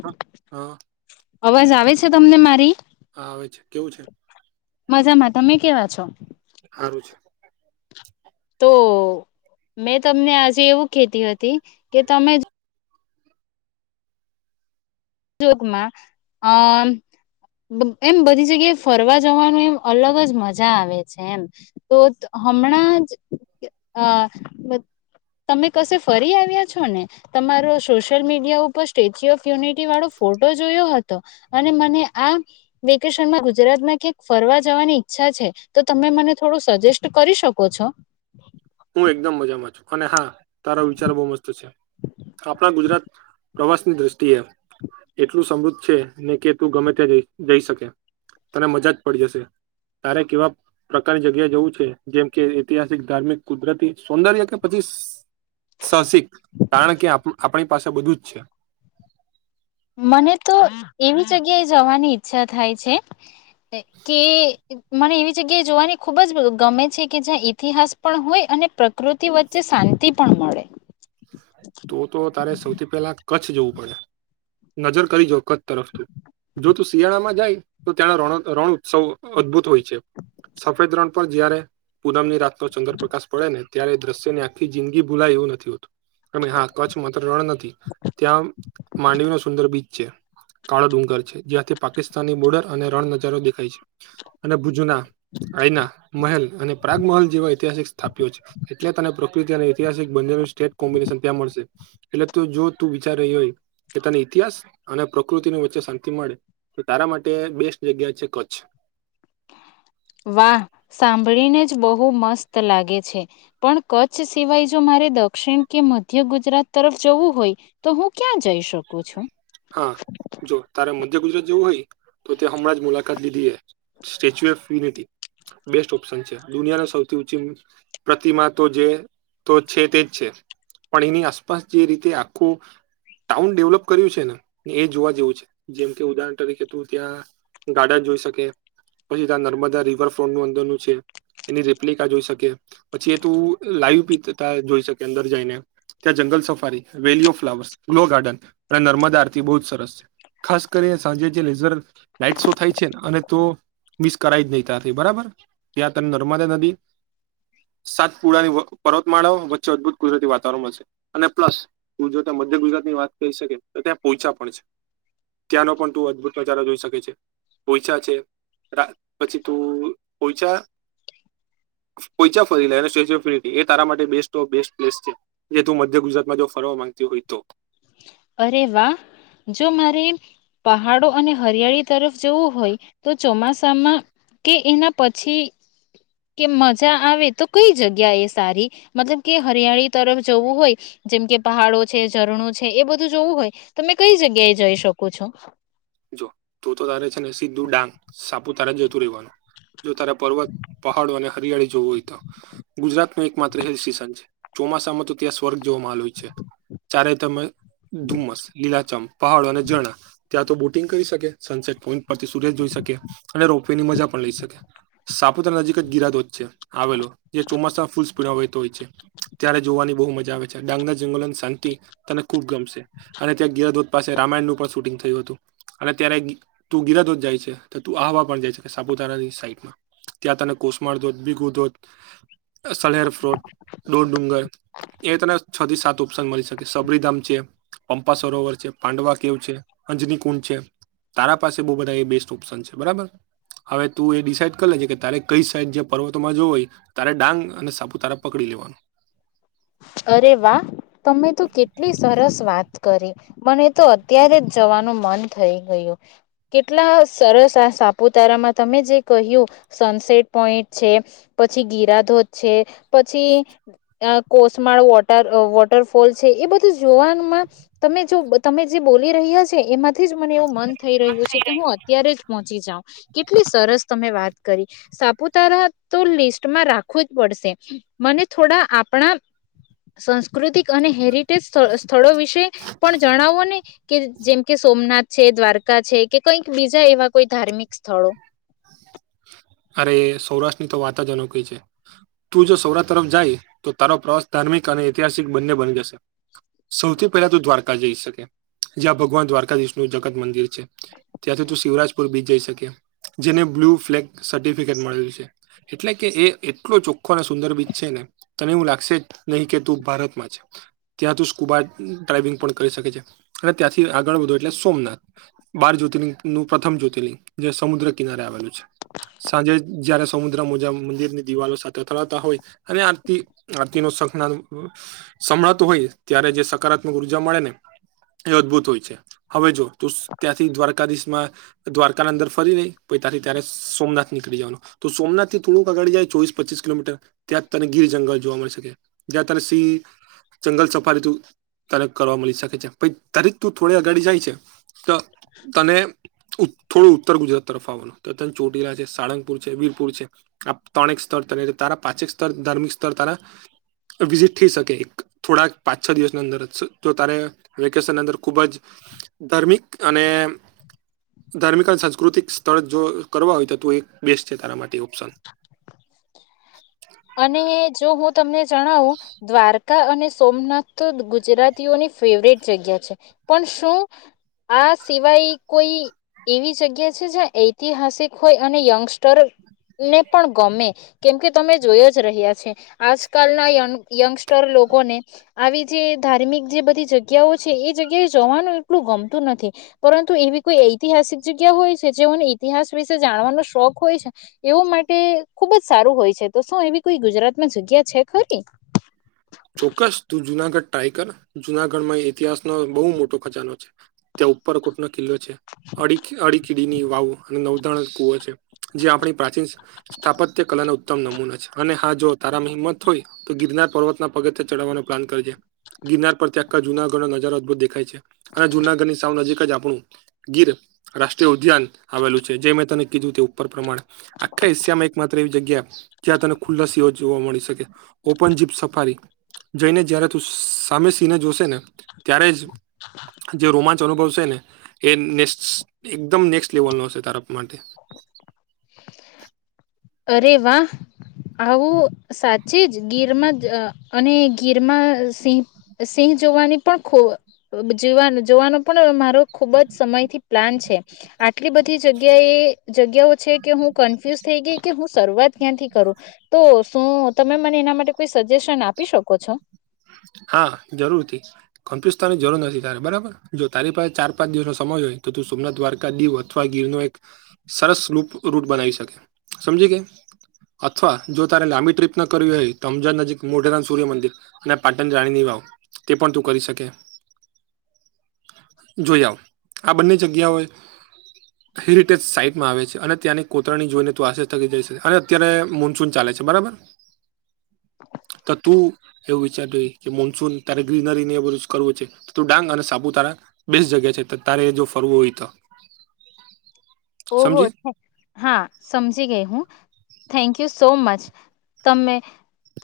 હા હા અવાજ આવે છે તમને મારી? હા, આવે છે કેવું છે? મજામાં તમે કેવા છો? સારું [unintelligible] તો મેં તમને આજે એવું કતી હતી, કે તમે જોગમાં અમ એમ બધી જગ્યાએ ફરવા જવાનું એમ અલગ જ મજા આવે છે, એમ તો હમણાં જ તમે કશે ફરી આવ્યા છો ને? તમારો સોશિયલ મીડિયા ઉપર સ્ટેચ્યુ ઓફ યુનિટી વાળો ફોટો જોયો હતો, અને મને આ વેકેશનમાં ગુજરાતમાં ક્યાંક ફરવા જવાની ઈચ્છા તો તમે મને થોડું સજેસ્ટ કરી શકો છો? હું એકદમ મજામાં છું, અને હા તારા વિચાર બહુ મસ્ત છે. આપણા ગુજરાત પ્રવાસની દ્રષ્ટિએ એટલું સમૃદ્ધ છે, ને કે તું ગમે ત્યાં જઈ શકે તને મજા જ પડી જશે. તારે કેવા પ્રકારની જગ્યા જવું છે, જેમ કે ઐતિહાસિક ધાર્મિક કુદરતી સૌંદર્ય કે પછી સાહસિક કારણ કે આપણી પાસે બધું જ છે. મને તો એવી જગ્યાએ જવાની ઈચ્છા થાય છે, કે મને એવી જગ્યાએ જોવાની ખૂબ જ ગમે છે, કે જ્યાં ઇતિહાસ પણ હોય અને પ્રકૃતિ વચ્ચે શાંતિ પણ હોય. મળે તો તો તારે સૌથી પહેલા કચ્છ જવું પડે નજર કરી જો કચ્છ તર જો તું શિયાળામાં જાય તો ત્યાંના રણ રણ ઉત્સવ અદ્ભુત હોય છે. સફેદ રણ પર જય્યારે પૂનમની રાત તો ચંદ્રપ્રકાશ પડેને ત્યારે દ્રશ્ય ને આખી જિંદગી ભૂલાય એવું નથી હોતું. એ હા કચ્છ માત્ર રણ નથી ત્યાં માંડવી નો સુંદર બીચ છે. કાળો ડુંગર છે જ્યાંથી પાકિસ્તાનની બોર્ડર અને રણ નજારો દેખાય છે અને ભુજના અઈના મહેલ. અને પ્રાગમલ જેવા ઐતિહાસિક સ્થાપ્યો છે એટલે તને પ્રકૃતિ અને ઐતિહાસિક બંનું સ્ટેટ કોમ્બિનેશન ત્યાં મળશે એટલે જો તું વિચાર રહી હોય. કેતાની ઇતિહાસ અને પ્રકૃતિની વચ્ચે શાંતિ મળે. તો તારા માટે બેસ્ટ જગ્યા છે કચ્છ વાહ સાંભળીને જ બહુ મસ્ત લાગે છે પણ કચ્છ સિવાય જો મારે રે દક્ષિણ કે મધ્ય ગુજરાત તરફ જવું હોય તો હું ક્યાં જઈ શકું છું. ધ્ય ગુજરાત જવું હોય તો ત્યાં હમણાં જ મુલાકાત લીધી છે Statue of Unity best option છે દુનિયાની સૌથી ઊંચી પ્રતિમા તો જે તો છે તે જ છે પણ એની આસપાસ જે રીતે આખું ટાઉન ડેવલપ કર્યું છે ને. એ જોવા જેવું છે જેમ કે ઉદાહરણ તરીકે તું ત્યાં ગાર્ડન જોઈ શકે. પછી ત્યાં નર્મદા રિવરફ્રન્ટ ન અંદરનું છે. એની રેપ્લિકા જોઈ શકે પછી એ તું લાઈવ પીતા જોઈ શકે અંદર જઈને ત્યાં જંગલ સફારી વેલી ઓફ ફ્લાવર્સ ફુલો ગાર્ડન અને નર્મદા બ જ સરસ છે ખાસ કરી સાંજે જે લેઝર લાઈટ શો થાય છે ને અને તો મિસ કરાય જ નહી ત્યાારથી બરાબર ત્યાં તમે નર્મદા નદી સાત પુળની પર્વતમાળા વચ્ચે અદભુત કુદરતી વાતાવરણમાં છે અને પ્લસ મધ્ય ગુજરાત ની વાત કહી શકે તો ત્યાં પોહોંચા પણ છે. ત્યાંનો પણ તું અદભુત પ્રચારો જોઈ શકે છે પઈછા છે. રાત પછી તું પોહચા પોચ્યા ફરી લ સ્ટેચ્યુ ઓફ યુનિટી એ તારા માટે બેસ્ટ ઓ બેસ્ટ પ્લેસ છે જે તું મધ્ય ગુજરાતમાં જો ફર ગે [unintelligible] અરે વાહ જો મારે પહાડો અને હરિયાળી તરફ જવું હોય તો ચોમાસામાં કે એના પછી કે મજા આવે તો કઈ જગ્યા એ સારી મતલબ કે હરિયાળી તરફ જવું હોય. જેમ કે પહાડો છે ઝરણો છે એ બધું જોવું હોય તમે કઈ જગ્યાએ જઈ શકો છો. જો તું તો તારે છે ને સીધું ડાંગ સાપુ તારા જતું રહેવાનું. જો તારે પર્વત પહાડો અને હરિયાળી જોવું હોય તો ગુજરાત ન એક માત્ર હે સ્ટેશન છે. ચોમાસામાં તો ત્યાં સ્વર્ગ જોવામાંલ હોય છે. ચારે તમે ધુમ્મસ લીલાચમ પહાડો અને જણા ત્યાં તો બ કરીકે સનસેટ પોઈન્ટ પરથી સુર જોઈ શકે અને રોપવે ની મજા પણ લઈ શકે સાપુતાર નજીક ગિરાદો છે આવેલો જે ચોમાસા ફૂલ સ્પીડ હોય. હોય ત્યારે જોવાની બહુ મજા આવે છે ડાંગના જંગલોની શાંતિ તને ખુબ ગમશે અને ત્યાં ગીયાધોધ પાસે રામાયણનું પણ શૂટિંગ થય હતું. અને ત્યારે તું ગિરધોજ જાય છે તો તું આહવા પણ જાય છે સાપુતારાની સાઈડમાં ત્યાં તને કોસમાર ધોધ બીગુ ધોધ સર ફ્રોટ ડોર ડુંગર એ તને છ થી સાત ઓપ્શન મળી શકે સબરીધામ છે પં્પા સરોવર છે પાંડવા કેવ છે અંજની છે તારા પાસે બ બધા એ બેસ્ટ ઓપ્શન છે બરાબર. હવે તું એ ડિસાઇડ કરી લેજે કે તારે કઈ સાઈડ જે પર્વતમાં જોવું હોય તારે ડાંગ અને સાપુતારા પકડી લેવાનું. [unintelligible] અરે વાહ તમે તો કેટલી સરસ વાત કરી મને તો અત્યારે જ જવાનું મન થઈ ગયું કેટલા સરસ. સાપુતારામાં તમે જે કહ્યું સનસેટ પોઈન્ટ છે પછી ગિરાધોધ છે. પછી કોસમાળ વોટર વોટરફોલ છે એ બધું જોવામાં તમે જો તમે જે બોલી રહ્યા છે એમાંથી જ મને એવું મન થઈ રહ્યું છે કે હું અત્યારે જ પહોંચી જાઉ કેટલી સરસ તમે વાત કરી સાપુતારા તો લિસ્ટમાં રાખવું જ પડશે મને થોડા આપણા સાસ્કૃતિક અને હેરી સ્થળો વિશે પણ જણાવો ને કે જેમ કે સોમનાથ છે દ્વારકા છે કે કઈક બીજા એવા કોઈ ધાર્મિક સ્થળો અરે સૌરાષ્ટ્રની તો વાતા જ અલગ હોય છે તું જો સૌરાષ્ટ્ર તરફ જાય તો તારો પ્રવાસ ધાર્મિક અને ઐતિહાસિક બંને બની જશે સૌથી પહેલા તો દ્વારકા જઈ શકે જ્યાં ભગવાન દ્વારકાધીશનું જગત મંદિર છે ત્યાંથી તું શિવરાજપુર બી જઈ શકી જેને બ્લુ ફ્લેગ સર્ટિફિકેટ મળેલ છે એટલે કે એટલો ચોખ્ખો અને સુંદર બીચ છે ને તને એવું લાગશે નહી કે ત ભારતમાં ત્યાં ત સ્કૂબા ડ્રાઈવિંગ પણ કરી શકે છે અને ત્યાંથી આગળ વધું એટલે સોમનાથ બાર જ્યોતિર્લિંગ નું પ્રથમ જ્યોતિર્લિંગ જે સમુદ્ર કિનારે આવેલું છે. સાંજે જયારે સમુદ્ર મુજા મંદિર ની દિવાલો સાથે અથરાતા હોય અને આરતી આરતી સંભાળતું હોય ત્યારે જે સકારાત્મક ઉર્જા મળે ને એ અદભુત હોય છે હવે જો. ત્યાંથી દ્વારકાધીશ માં દ્વારકાની અંદર ફરી રહી ત્યાથી ત્યારે સોમનાથ નીકળી જવાનું તો સોમથથી થોડુંક આગળ જાય ચોવીસપચીંસ કિલોમીટર ત્યાં તને ગીર જંગલ જોવા મળે. જ તને સિંહ જંગલ સફાડી હતું. ત્યારે કરવા મળી શકે છે પણ તરે તું થોડી અઘાડી જાય છે. તને થોડું ઉત્તર ગુજરાત તરફ આવવાનું. ત ચોટીલા છે સાળંગપુર છે વીરપુર છે આ ત્રણેક સ્તર તારા પાછેક સ્તર ધાર્મિક સ્તર [inaudible] વિઝિટ થઈ શકે એક થોડાક પાંચ છ દિવસની અંદર જો તારે વેકેશનની અંદર ખૂબ જ. ધાર્મિક અને ધાર્મિક અને સાંસ્કૃતિક સ્તર જો કરવા હોય તો તો એક બેસ્ટ છે તારા માટે ઓપ્શન. અને જો હું તમને જણાવું દ્વારકા અને સોમનાથ તો ગુજરાતીઓની ફેવરેટ જગ્યા છે પણ શું. આ સિવાય કોઈ એવી જગ્યા છે જ્યાં ઐતિહાસિક હોય અને યંગસ્ટર ને પણ ગમે કેમ કે તમે. જોયો જ રહ્યા છે આજકાલના યંગસ્ટર લોકોને આવી જે ધાર્મિક જે બધી જગ્યાઓ છે એ જગ્યાએ જવાનું એટલું ગમતું નથી પરંતુ એવી કોઈ ઐતિહાસિક જગ્યા હોય છે જેઓને ઇતિહાસ વિશે જાણવાનો શોખ હોય છે એવો માટે. ખુબ જ સારું હોય છે તો શું એવી કોઈ ગુજરાતમાં જગ્યા છે ખરી. ચોક્કસ તું જુનાગઢ ટાઈગર જુનાગઢમાં ઈતિહાસ નો બહુ મોટો ખજાનો છે ત્યાં ઉપર કોટ કિલ્લો છે અડી અડી કીડીની વાવો અને નવધારણ કુવો છે. જે આપણી પ્રાચીન સ્થાપત્ય કલાના ઉત્તમ નમૂના છે અને હા જો તારા હિંમત હોય તો ગિરનાર પર્વત પગઠીયા ચડવાનો પ્લાન કરજે ગિરનાર પર ત્યાં જુનાગઢનો નજારો અદભુત દેખાય છે અને જુનાગઢની સાવ નજીક જ આપણું ગીર રાષ્ટ્રીય ઉદ્યાન આવેલું છે જે મેં તને કીધું તે ઉપર પ્રમાણે આખા એશિયામાં એક માત્ર એવી જગ્યા ત્યાં તને ખુલ્લાસીઓ સિંહો જોવા મળી શકે ઓપન જીપ સફારી જઈને જય્યારે તું સામે સિહને જોશે ને ત્યારે જ. જે રોમાંચ અનુભવ છે ને એ ને એકદમ નેક્સ્ટ લેવલ નો છે તારા માટે. [inaudible] અરે વાહ આવું સાચી જ ગીરમાં જ અને ગીરમાં સિંહ સિંહ જોવાની પણ ખોવ જોવાન જોવાનો પણ મારો ખુબ જ સમયથી પ્લાન છે. આટલી બધી જગ્યા એ જગ્યાઓ છે કે હું કન્ફ્યુઝ થઈ ગઈ કે હું શરૂઆત ક્યાંથી કરું તો શું તમે મને એના માટે કોઈ સજેશન આપી શકો છો. [inaudible] હા જરૂર થી કનફ્યુઝ થવાની જરૂર નથી તારે બરાબર જો તારી પાસે ચાર પાંચ દિવસનો સમય હોય તો તું સોમનાથ દ્વારકા દીવ અથવા ગીર નો એક સરસ રૂપ રૂટ બનાવી શકે સમજી ગઈ. અથવા જો તારે લાંબી ટ્રીપ ના કરવી હોય અમજદ નજીક મોઢેરા સૂર્ય મંદિર અને પાટણ જાળીની વાવ તે પણ તું કરી શકે. જોઈ આવ આ બંને જગ્યાઓએ હેરિટેજ સાઈટમાં આવે છે અને ત્યાંની કોતરણી જોઈને તું આશ્ચર્ય થકી જશે અને અત્યારે મોન્સૂન ચાલે છે. બરાબર તો તું એવું વિચારતી હોય કે મોન્સૂન તારે ગ્રીનરી ની એ બધુ જ કરવું છે તો તું ડાંગ અને સાપુતારા બેસ્ટ જગ્યા છે. તારે એ જો ફરવું હોય તો. ઓહો સમજી અચ્છા હા સમજી ગઈ હું થેન્ક યુ સો મચ તમે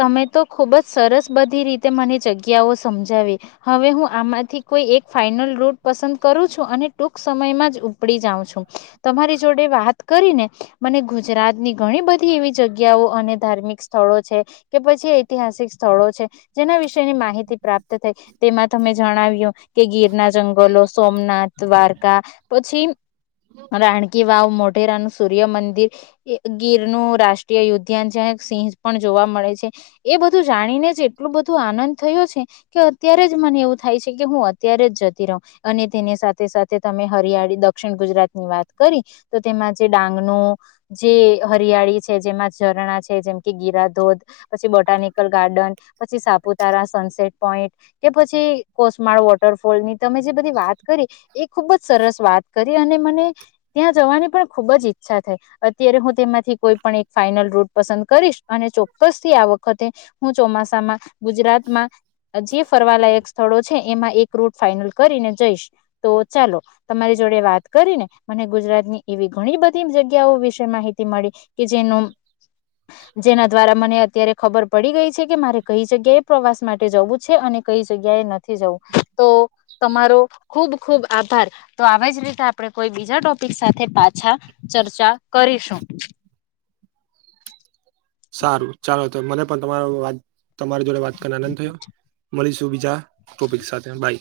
તમે તો ખુબ જ સરસ બધી રીતે મને જગ્યાઓ સમજાવી હવે હું આમાંથી કોઈ એક ફાઈનલ રૂટ પસંદ કરું છું અને ટૂંક સમયમાં જ ઉપડી જાઉં છું. તમારી જોડે વાત કરીને મને ગુજરાતની ઘણી બધી એવી જગ્યાઓ અને ધાર્મિક સ્થળો છે કે પછ ઐતિહાસિક સ્થળો છે જેના વિશેની માહિતી પ્રાપ્ત થઈ તેમાં તમે જણાવ્યું કે ગી ગીરના જંગલો સોમનાથ દ્વારકા પછી [inaudible] રાણકી વાવ, મોઢેરાનું સૂર્યમંદિર, ગીરનું રાષ્ટ્રીય ઉધ્યાન જ્યાં સિંહ પણ જોવા મળે છે એ બધું જાણીને જ એટલું બધું આનંદ થયો છે કે અત્યારે જ મને એ થાય છે કે હું અત્યારે જ જતી રહું અને તેની સાથે સાથે તમે હરિયાળી દક્ષિણ ગુજરાતની વાત કરી તો તેમાં જે ડાંગ નો જે હરિયાળી છે જેમાં ઝરણા છે જેમ કે ગી રા ધોધ પછી બોટાનિકલ ગાર્ડન પછી સાપુતારા સનસેટ પોઈન્ટ કે પછી કોસમાળ વોટરફોલ ની તમે જે બધી વાત કરી એ ખુબ જ સરસ વાત કરી અને મને ત્યાં જવાની પણ ખુબ જ ઈચ્છા થઈ અત્યારે હું તેમાંથી કોઈ પણ એક ફાઈનલ રૂટ પસંદ કરીશ અને ચોક્કસ થી આ વખતે હું ચોમાસામાં ગુજરાતમાં જે ફરવાલાયક સ્થળો છે એમાં એક રૂટ ફાાઈનલ કરીને જઈશ તો ચાલો તમારે જોડે વાત કરી ને મને ગુજરાતની એવી ઘણી બધી જગ્યાઓ વિશે માહિતી મળી કે જેનું જેના દ્વારા મને અત્યારે ખબર પડી ગઈ છે કે મારે કઈ જગ્યાએ પ્રવાસ માટે જવું છે અને કઈ જગ્યાએ નથી જવું તો તમારો ખુબ ખુબ આભાર તો આવી જ રીતે આપણે કોઈ બી જા ટોપિક સાથે પાછા ચર્ચા કરીશું. સારું ચાલો. તો મને પણ તમારો વાત તમારી જોડે વાત કરને આનંદ થયો મળીશું બીજા ટોપિક સાથે બાઈ.